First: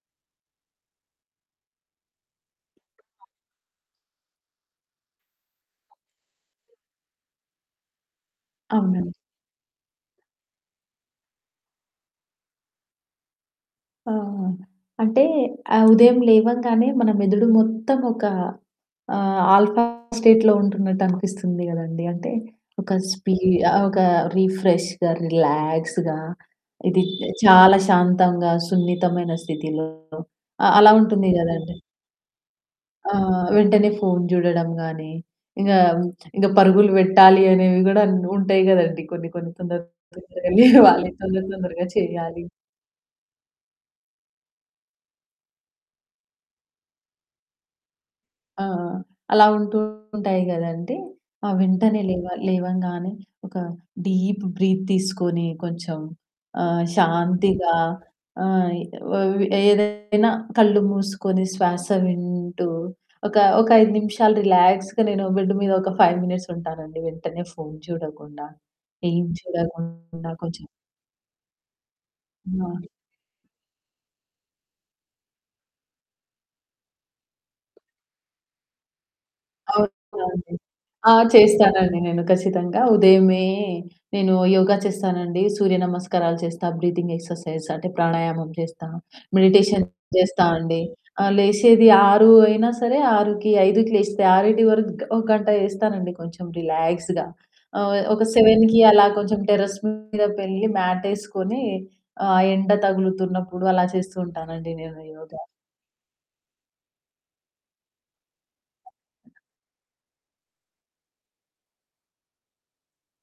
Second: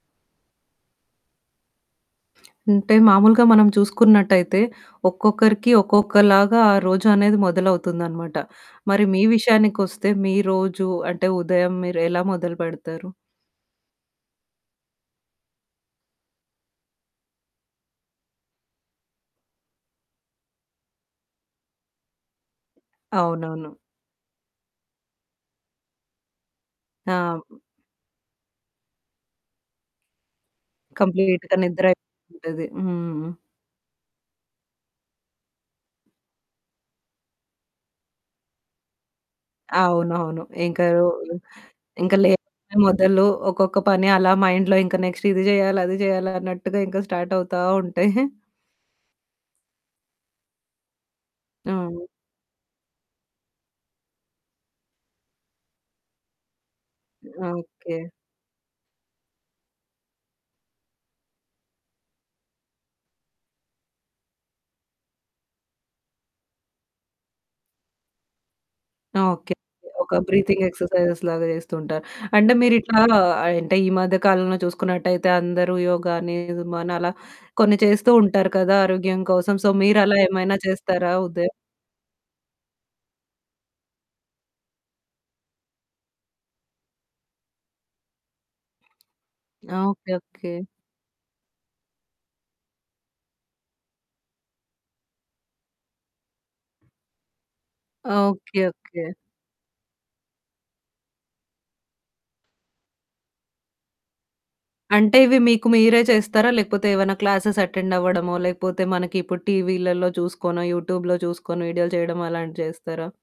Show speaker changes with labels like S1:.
S1: అంటే మాములుగా మనం చూసుకున్నట్టయితే ఒక్కొక్కరికి ఒక్కొక్కలాగా ఆ రోజు అనేది మొదలవుతుందన్నమాట. మరి
S2: అవునండి.
S1: మీ విషయానికొస్తే మీ రోజు అంటే ఉదయం మీరు ఎలా మొదలు పెడతారు?
S2: ఆ! అంటే ఆహ్, ఉదయం లేవంగానే మన మెదడు మొత్తం ఒక ఆహ్, ఆల్ఫా స్టేట్‌లో ఉంటున్నట్టనిపిస్తుంది గదండీ! అంటే ఒక స్పీడ్
S1: అవునవును.
S2: ఆహ్. ఒక రిఫ్రెష్‌గా, రిలాక్స్‌గా ఇది
S1: ఆ!
S2: చాలా శాంతంగా సున్నితమైన స్థితిలో అ అలా ఉంటుంది
S1: కంప్లీట్‌గా
S2: గదండీ!
S1: నిద్రయిపోతుంటది.
S2: ఆ!
S1: హ్మ్.
S2: వెంటనే ఫోన్ జూడడం గాని ఇంగా ఇంగ పరుగులు పెట్టాలి అనేవి గూడా ఉంటాయి గదండీ! కొన్ని కొన్ని తొందర
S1: అవునవును.
S2: తొందరగ
S1: ఇంక వు
S2: లేవాలి తొందర తొందరగా
S1: ఇంక
S2: చేయాలి.
S1: లేచిందే మొదలు ఒక్కొక్క పని అలా మైండ్‌‌లో ఇంక నెక్స్ట్ ఇది జేయాలి అది జేయాలన్నట్టుగా ఇంకా స్టార్ట్ అవుతా ఉంటాయి.
S2: ఆ! అలా ఉంటూ ఉంటాయి గదండీ! ఆహ్, వెంటనే
S1: అవును.
S2: లేవ లేవంగానే ఒక డీప్ బ్రీత్ తీసుకొని కొంచెం ఆహ్, శాంతిగా
S1: ఓకే.
S2: ఆయ్ వ్ ఏదైనా కళ్ళు మూసుకొని శ్వాస వింటూ ఒక, ఒక 5 నిమిషాలు రిలాక్స్‌గా నేను బెడ్ మీద ఒక 5 మినిట్స్ ఉంటానండి వెంటనే ఫోన్ చూడకుండా. ఏం
S1: ఓకే. ఒక
S2: చూడకుండా
S1: బ్రీతింగ్
S2: కొంచెం
S1: ఎక్సర్సైజ్‌లాగా జేస్తుంటారు. అంటే
S2: [unintelligible]
S1: మీరిట్లా అంటే ఈ మధ్య కాలంలో చూసుకున్నట్టయితే అందరూ యోగ అని మనలా కొన్ని చేస్తూ ఉంటారు కదా! ఆరోగ్యం కోసం. సో మీరు అలా
S2: అవునండి.
S1: ఏమైనా చేస్తారా?
S2: ఆ!
S1: ఉదయ
S2: చేస్తానండి నేను ఖచ్చితంగా. ఉదయమే నేను యోగా చేస్తానండి. సూర్యనమస్కారాలు చేస్తా. బ్రీతింగ్ ఎక్సర్సైజ్ అంటే ప్రాణాయామం జేస్తా. Meditation
S1: okay.
S2: జేస్తా
S1: ఓకే.
S2: అండి. ఆహ్, లేశేది 6 అయినా సరే 6కి, 5కి లేస్తే 6కి వరకు ఒక గంట జేస్తానండి కొంచెం రిలాక్స్‌గా ఆహ్, ఒక
S1: ఓకే.
S2: 7కి అలా
S1: ఓకే.
S2: కొంచెం టెర్రస్ మీదకి వెళ్ళి మ్యాట్ ఎసుకొని ఆ ఎండ తగులుతున్నప్పుడు అలా చేస్తూ ఉంటానండి నేను
S1: అంటే ఇవి
S2: యోగ.
S1: మీకు మీరే చేస్తారా? లేకపోతే ఏవన్నా క్లాసెస్ అటెండ్ అవ్వడమో లేకపోతే మనకిప్పుడు టీవీలల్లో చూసుకోనో యూట్యూబ్‌లో చూసుకొని వీడియోలు చేయడమో అలాంటివి చేస్తారా?